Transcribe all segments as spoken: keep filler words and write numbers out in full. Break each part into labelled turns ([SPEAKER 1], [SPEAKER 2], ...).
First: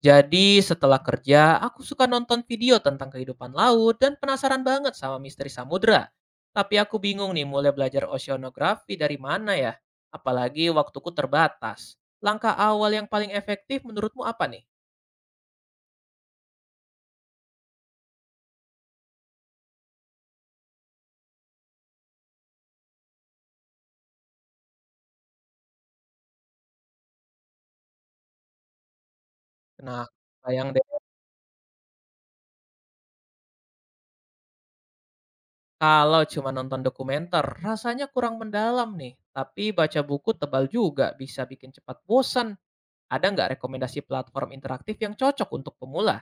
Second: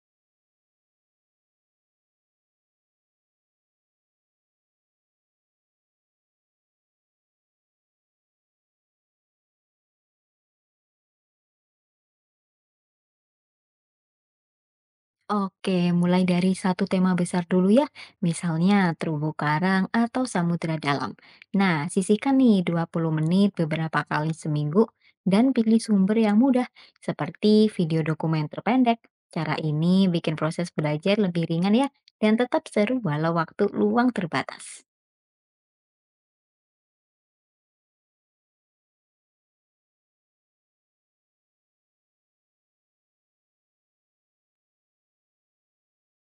[SPEAKER 1] Jadi setelah kerja, aku suka nonton video tentang kehidupan laut dan penasaran banget sama misteri samudra. Tapi aku bingung nih mulai belajar oceanografi dari mana ya? Apalagi waktuku terbatas. Langkah awal yang paling efektif menurutmu apa nih?
[SPEAKER 2] Oke, mulai dari satu tema besar dulu ya, misalnya terumbu karang atau samudra dalam. Nah, sisihkan nih dua puluh menit beberapa kali seminggu dan pilih sumber yang mudah, seperti video dokumenter pendek. Cara
[SPEAKER 1] Nah,
[SPEAKER 2] ini bikin
[SPEAKER 1] sayang
[SPEAKER 2] proses
[SPEAKER 1] deh.
[SPEAKER 2] belajar lebih ringan ya, dan tetap seru walau waktu luang terbatas.
[SPEAKER 1] Kalau cuma nonton dokumenter, rasanya kurang mendalam nih. Tapi baca buku tebal juga bisa bikin cepat bosan. Ada nggak rekomendasi platform interaktif yang cocok untuk pemula?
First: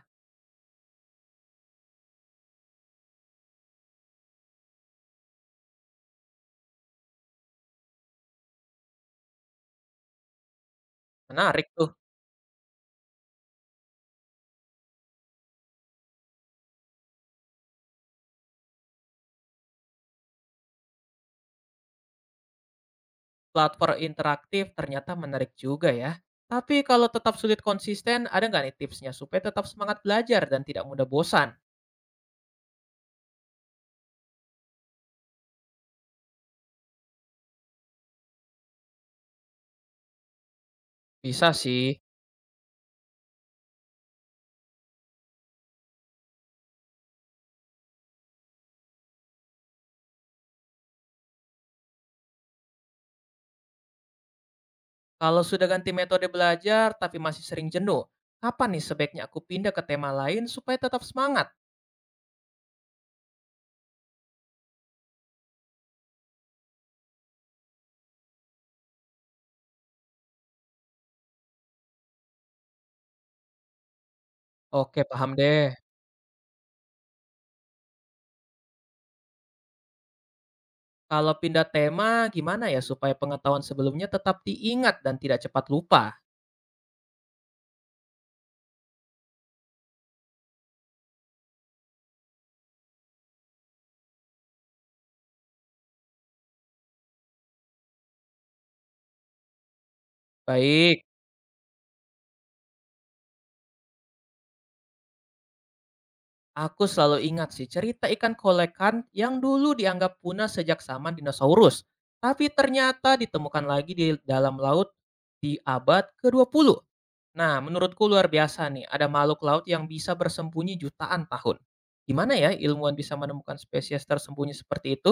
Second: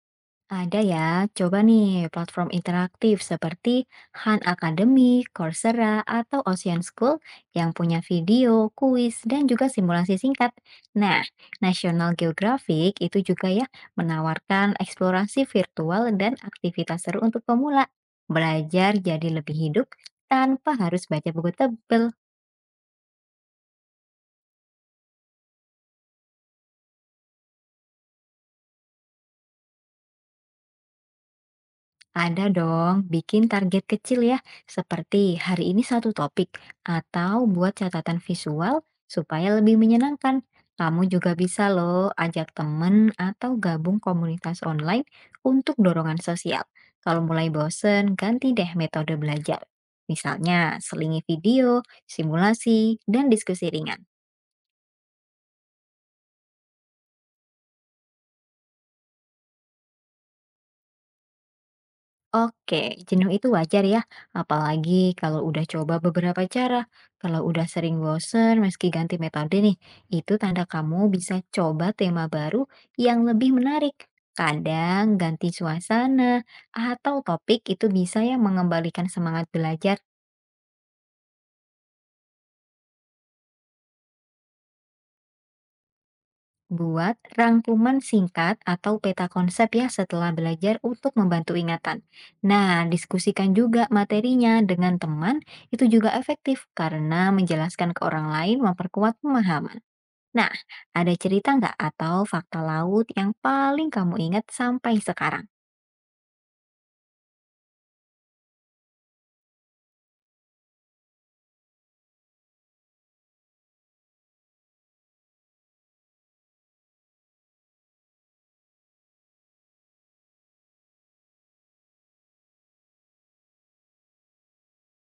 [SPEAKER 2] Ada ya, coba nih platform interaktif seperti Han Academy, Coursera, atau Ocean School yang punya video, kuis, dan juga simulasi singkat. Nah,
[SPEAKER 1] Menarik tuh.
[SPEAKER 2] National Geographic itu juga ya menawarkan eksplorasi virtual dan aktivitas seru untuk pemula. Belajar jadi lebih hidup tanpa harus baca buku tebel.
[SPEAKER 1] Platform interaktif ternyata menarik juga ya. Tapi kalau tetap sulit konsisten, ada nggak nih tipsnya supaya tetap semangat belajar dan tidak mudah bosan?
[SPEAKER 2] Ada dong, bikin target kecil ya, seperti hari ini satu topik, atau buat catatan visual supaya lebih menyenangkan. Kamu juga
[SPEAKER 1] Bisa
[SPEAKER 2] bisa
[SPEAKER 1] sih.
[SPEAKER 2] loh ajak temen atau gabung komunitas online untuk dorongan sosial. Kalau mulai bosen, ganti deh metode belajar. Misalnya, selingi video, simulasi, dan diskusi ringan.
[SPEAKER 1] Kalau sudah ganti metode belajar tapi masih sering jenuh, kapan nih sebaiknya aku pindah ke tema lain supaya tetap semangat?
[SPEAKER 2] Oke, jenuh itu wajar ya, apalagi kalau udah coba beberapa cara. Kalau udah sering bosen meski ganti metode nih, itu tanda kamu bisa coba tema baru yang lebih menarik.
[SPEAKER 1] Oke,
[SPEAKER 2] Kadang
[SPEAKER 1] paham
[SPEAKER 2] ganti
[SPEAKER 1] deh.
[SPEAKER 2] suasana atau topik itu bisa ya mengembalikan semangat belajar.
[SPEAKER 1] Kalau pindah tema, gimana ya supaya pengetahuan sebelumnya tetap diingat dan tidak cepat lupa?
[SPEAKER 2] Buat rangkuman singkat atau peta konsep ya setelah belajar untuk membantu ingatan. Nah, diskusikan juga materinya dengan teman, itu juga efektif karena menjelaskan ke orang lain memperkuat pemahaman. Nah,
[SPEAKER 1] Baik.
[SPEAKER 2] ada cerita nggak atau fakta laut yang paling kamu ingat sampai sekarang?
[SPEAKER 1] Aku selalu ingat sih cerita ikan kolekan yang dulu dianggap punah sejak zaman dinosaurus, tapi ternyata ditemukan lagi di dalam laut di abad ke dua puluh. Nah, menurutku luar biasa nih, ada makhluk laut yang bisa bersembunyi jutaan tahun. Gimana ya ilmuwan bisa menemukan spesies tersembunyi seperti itu?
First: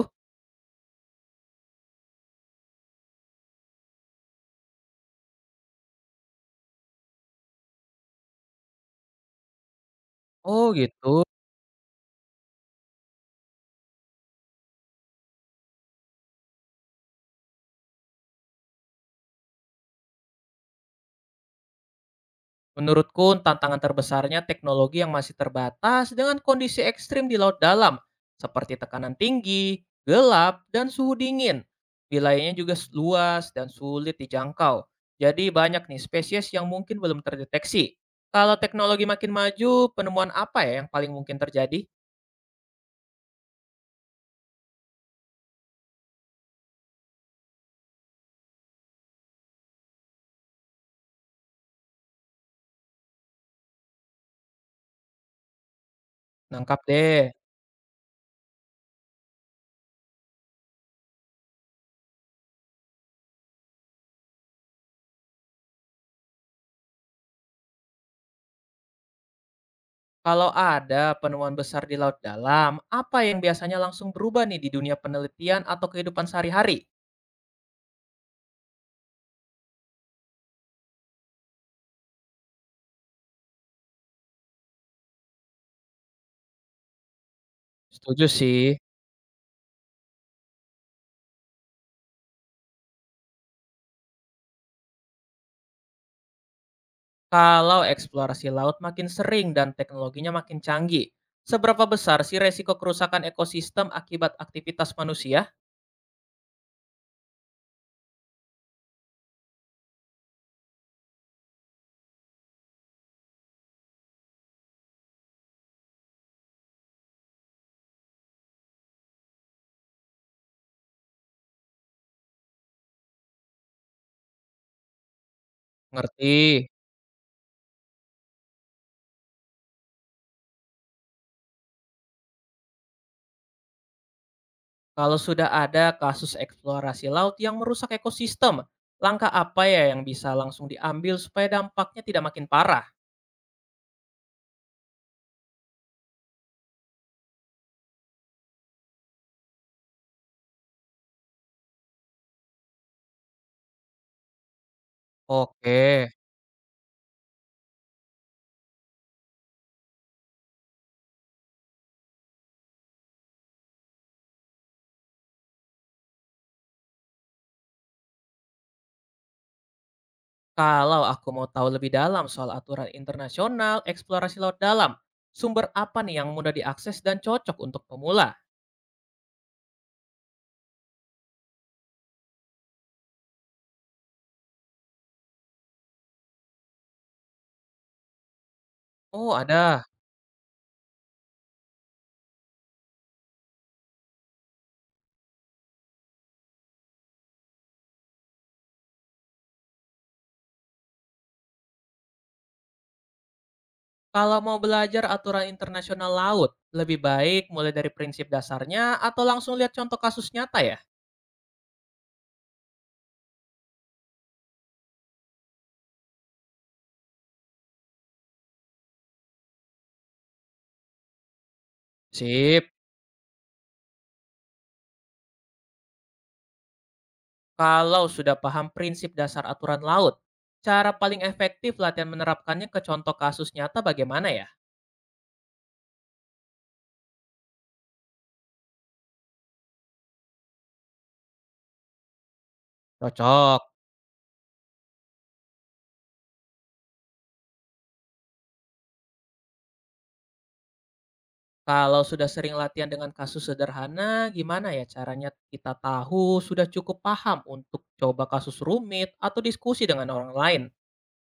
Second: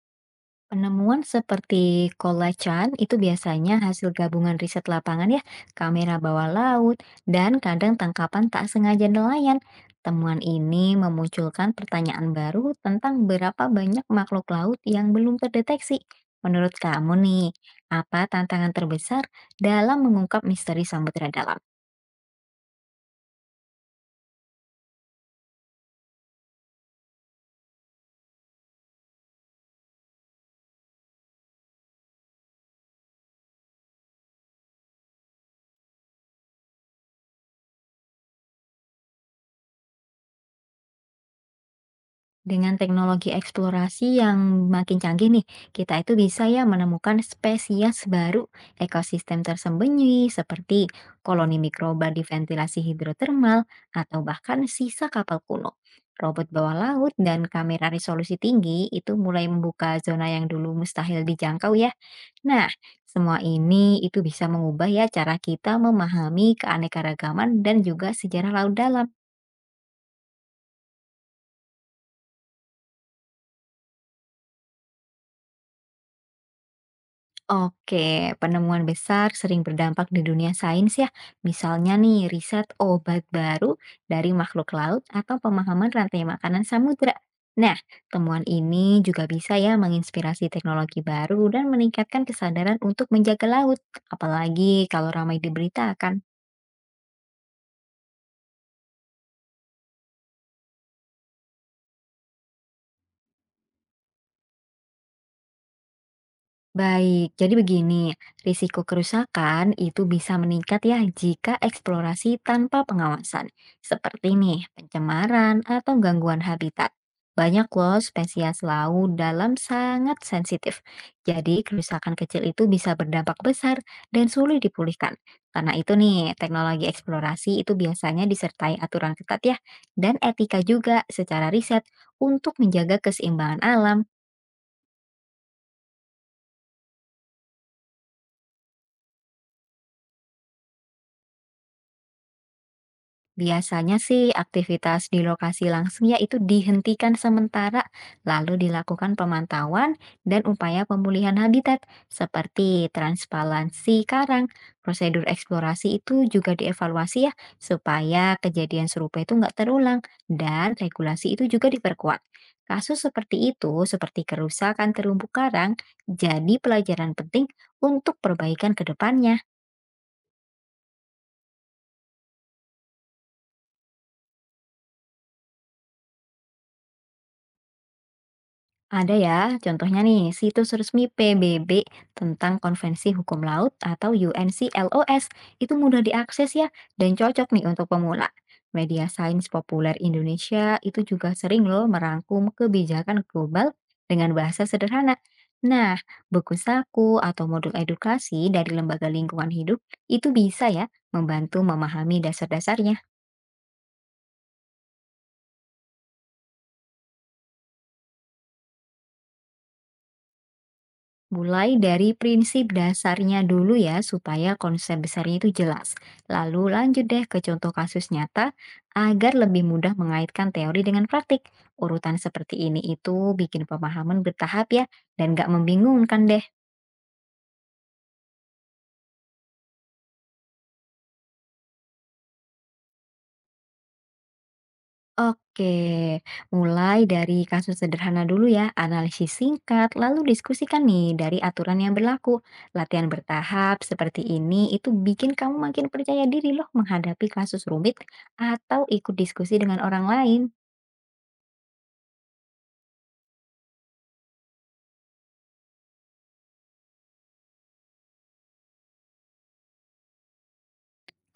[SPEAKER 2] Penemuan seperti kolacan itu biasanya hasil gabungan riset lapangan ya, kamera bawah laut, dan kadang tangkapan tak sengaja nelayan. Temuan
[SPEAKER 1] Oh
[SPEAKER 2] ini
[SPEAKER 1] gitu.
[SPEAKER 2] memunculkan pertanyaan baru tentang berapa banyak makhluk laut yang belum terdeteksi. Menurut kamu nih, apa tantangan terbesar dalam mengungkap misteri samudera dalam?
[SPEAKER 1] Menurutku, tantangan terbesarnya teknologi yang masih terbatas dengan kondisi ekstrim di laut dalam, seperti tekanan tinggi, gelap, dan suhu dingin. Wilayahnya juga s- luas dan sulit dijangkau. Jadi banyak nih spesies yang mungkin belum terdeteksi. Kalau teknologi makin maju, penemuan apa ya yang paling mungkin terjadi?
[SPEAKER 2] Dengan teknologi eksplorasi yang makin canggih nih, kita itu bisa ya menemukan spesies baru, ekosistem tersembunyi seperti koloni mikroba di ventilasi hidrotermal atau bahkan sisa kapal kuno. Robot bawah
[SPEAKER 1] Nangkap
[SPEAKER 2] laut
[SPEAKER 1] deh.
[SPEAKER 2] dan kamera resolusi tinggi itu mulai membuka zona yang dulu mustahil dijangkau ya. Nah, semua ini itu bisa mengubah ya cara kita memahami keanekaragaman dan juga sejarah laut dalam.
[SPEAKER 1] Kalau ada penemuan besar di laut dalam, apa yang biasanya langsung berubah nih di dunia penelitian atau kehidupan sehari-hari?
[SPEAKER 2] Oke, penemuan besar sering berdampak di dunia sains ya. Misalnya nih, riset obat baru dari makhluk laut atau pemahaman rantai makanan samudra. Nah,
[SPEAKER 1] Setuju
[SPEAKER 2] temuan
[SPEAKER 1] sih.
[SPEAKER 2] ini juga bisa ya menginspirasi teknologi baru dan meningkatkan kesadaran untuk menjaga laut, apalagi kalau ramai diberitakan.
[SPEAKER 1] Kalau eksplorasi laut makin sering dan teknologinya makin canggih, seberapa besar sih resiko kerusakan ekosistem akibat aktivitas manusia?
[SPEAKER 2] Baik, jadi begini, risiko kerusakan itu bisa meningkat ya jika eksplorasi tanpa pengawasan, seperti nih pencemaran atau gangguan habitat. Banyak loh spesies laut dalam sangat sensitif. Jadi kerusakan kecil itu bisa berdampak besar dan sulit dipulihkan. Karena itu
[SPEAKER 1] Ngerti.
[SPEAKER 2] nih, teknologi eksplorasi itu biasanya disertai aturan ketat ya, dan etika juga secara riset untuk menjaga keseimbangan alam.
[SPEAKER 1] Kalau sudah ada kasus eksplorasi laut yang merusak ekosistem, langkah apa ya yang bisa langsung diambil supaya dampaknya tidak makin parah?
[SPEAKER 2] Biasanya sih aktivitas di lokasi langsungnya itu dihentikan sementara, lalu dilakukan pemantauan dan upaya pemulihan habitat seperti transparansi karang. Prosedur eksplorasi
[SPEAKER 1] Oke.
[SPEAKER 2] itu juga dievaluasi ya, supaya kejadian serupa itu nggak terulang dan regulasi itu juga diperkuat. Kasus seperti itu, seperti kerusakan terumbu karang, jadi pelajaran penting untuk perbaikan ke depannya.
[SPEAKER 1] Kalau aku mau tahu lebih dalam soal aturan internasional eksplorasi laut dalam, sumber apa nih yang mudah diakses dan cocok untuk pemula?
[SPEAKER 2] Ada ya, contohnya nih, situs resmi P B B tentang Konvensi Hukum Laut atau UNCLOS itu mudah diakses ya dan cocok nih untuk pemula. Media
[SPEAKER 1] Oh,
[SPEAKER 2] sains
[SPEAKER 1] ada.
[SPEAKER 2] populer Indonesia itu juga sering loh merangkum kebijakan global dengan bahasa sederhana. Nah, buku saku atau modul edukasi dari lembaga lingkungan hidup itu bisa ya membantu memahami dasar-dasarnya.
[SPEAKER 1] Kalau mau belajar aturan internasional laut, lebih baik mulai dari prinsip dasarnya atau langsung lihat contoh kasus nyata ya?
[SPEAKER 2] Mulai dari prinsip dasarnya dulu ya, supaya konsep besarnya itu jelas. Lalu lanjut deh ke contoh kasus nyata agar lebih mudah mengaitkan teori dengan praktik. Urutan seperti
[SPEAKER 1] Sip.
[SPEAKER 2] ini itu bikin pemahaman bertahap ya, dan gak membingungkan deh.
[SPEAKER 1] Kalau sudah paham prinsip dasar aturan laut, cara paling efektif latihan menerapkannya ke contoh kasus nyata bagaimana ya?
[SPEAKER 2] Oke, mulai dari kasus sederhana dulu ya, analisis singkat, lalu diskusikan nih dari aturan yang berlaku. Latihan
[SPEAKER 1] Cocok.
[SPEAKER 2] bertahap seperti ini itu bikin kamu makin percaya diri loh menghadapi kasus rumit atau ikut diskusi dengan orang lain.
[SPEAKER 1] Kalau sudah sering latihan dengan kasus sederhana, gimana ya caranya kita tahu sudah cukup paham untuk coba kasus rumit atau diskusi dengan orang lain?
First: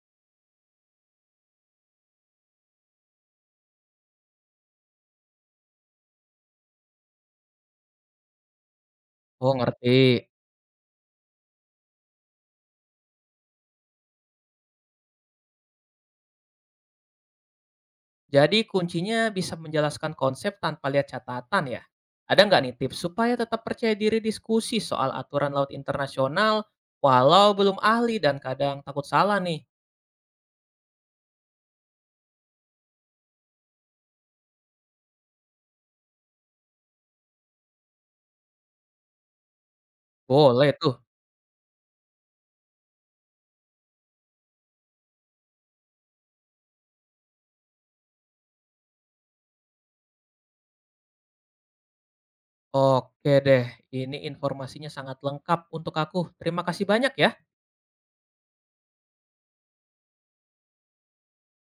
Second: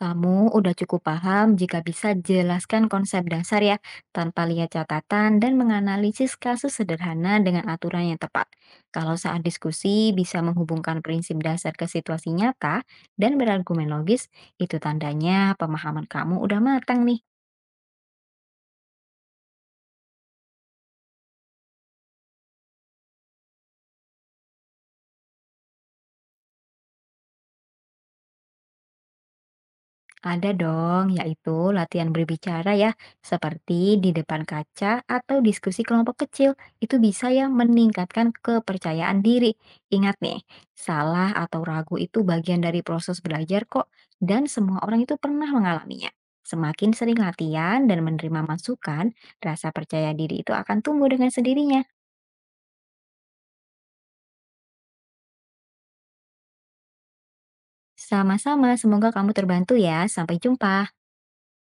[SPEAKER 2] Kamu udah cukup paham jika bisa jelaskan konsep dasar ya, tanpa lihat catatan dan menganalisis kasus sederhana dengan aturan yang tepat. Kalau saat
[SPEAKER 1] Oh, ngerti.
[SPEAKER 2] diskusi bisa menghubungkan prinsip dasar ke situasi nyata dan berargumen logis, itu tandanya pemahaman kamu udah matang nih.
[SPEAKER 1] Jadi kuncinya bisa menjelaskan konsep tanpa lihat catatan ya. Ada nggak nih tips supaya tetap percaya diri diskusi soal aturan laut internasional walau belum ahli dan kadang takut salah nih?
[SPEAKER 2] Ada dong, yaitu latihan berbicara ya, seperti di depan kaca atau diskusi kelompok kecil. Itu bisa ya meningkatkan kepercayaan diri. Ingat nih,
[SPEAKER 1] Boleh tuh.
[SPEAKER 2] salah atau ragu itu bagian dari proses belajar kok, dan semua orang itu pernah mengalaminya. Semakin sering latihan dan menerima masukan, rasa percaya diri itu akan tumbuh dengan sendirinya.
[SPEAKER 1] Oke deh, ini informasinya sangat lengkap untuk aku. Terima kasih banyak ya.
[SPEAKER 2] Sama-sama, semoga kamu terbantu ya. Sampai jumpa.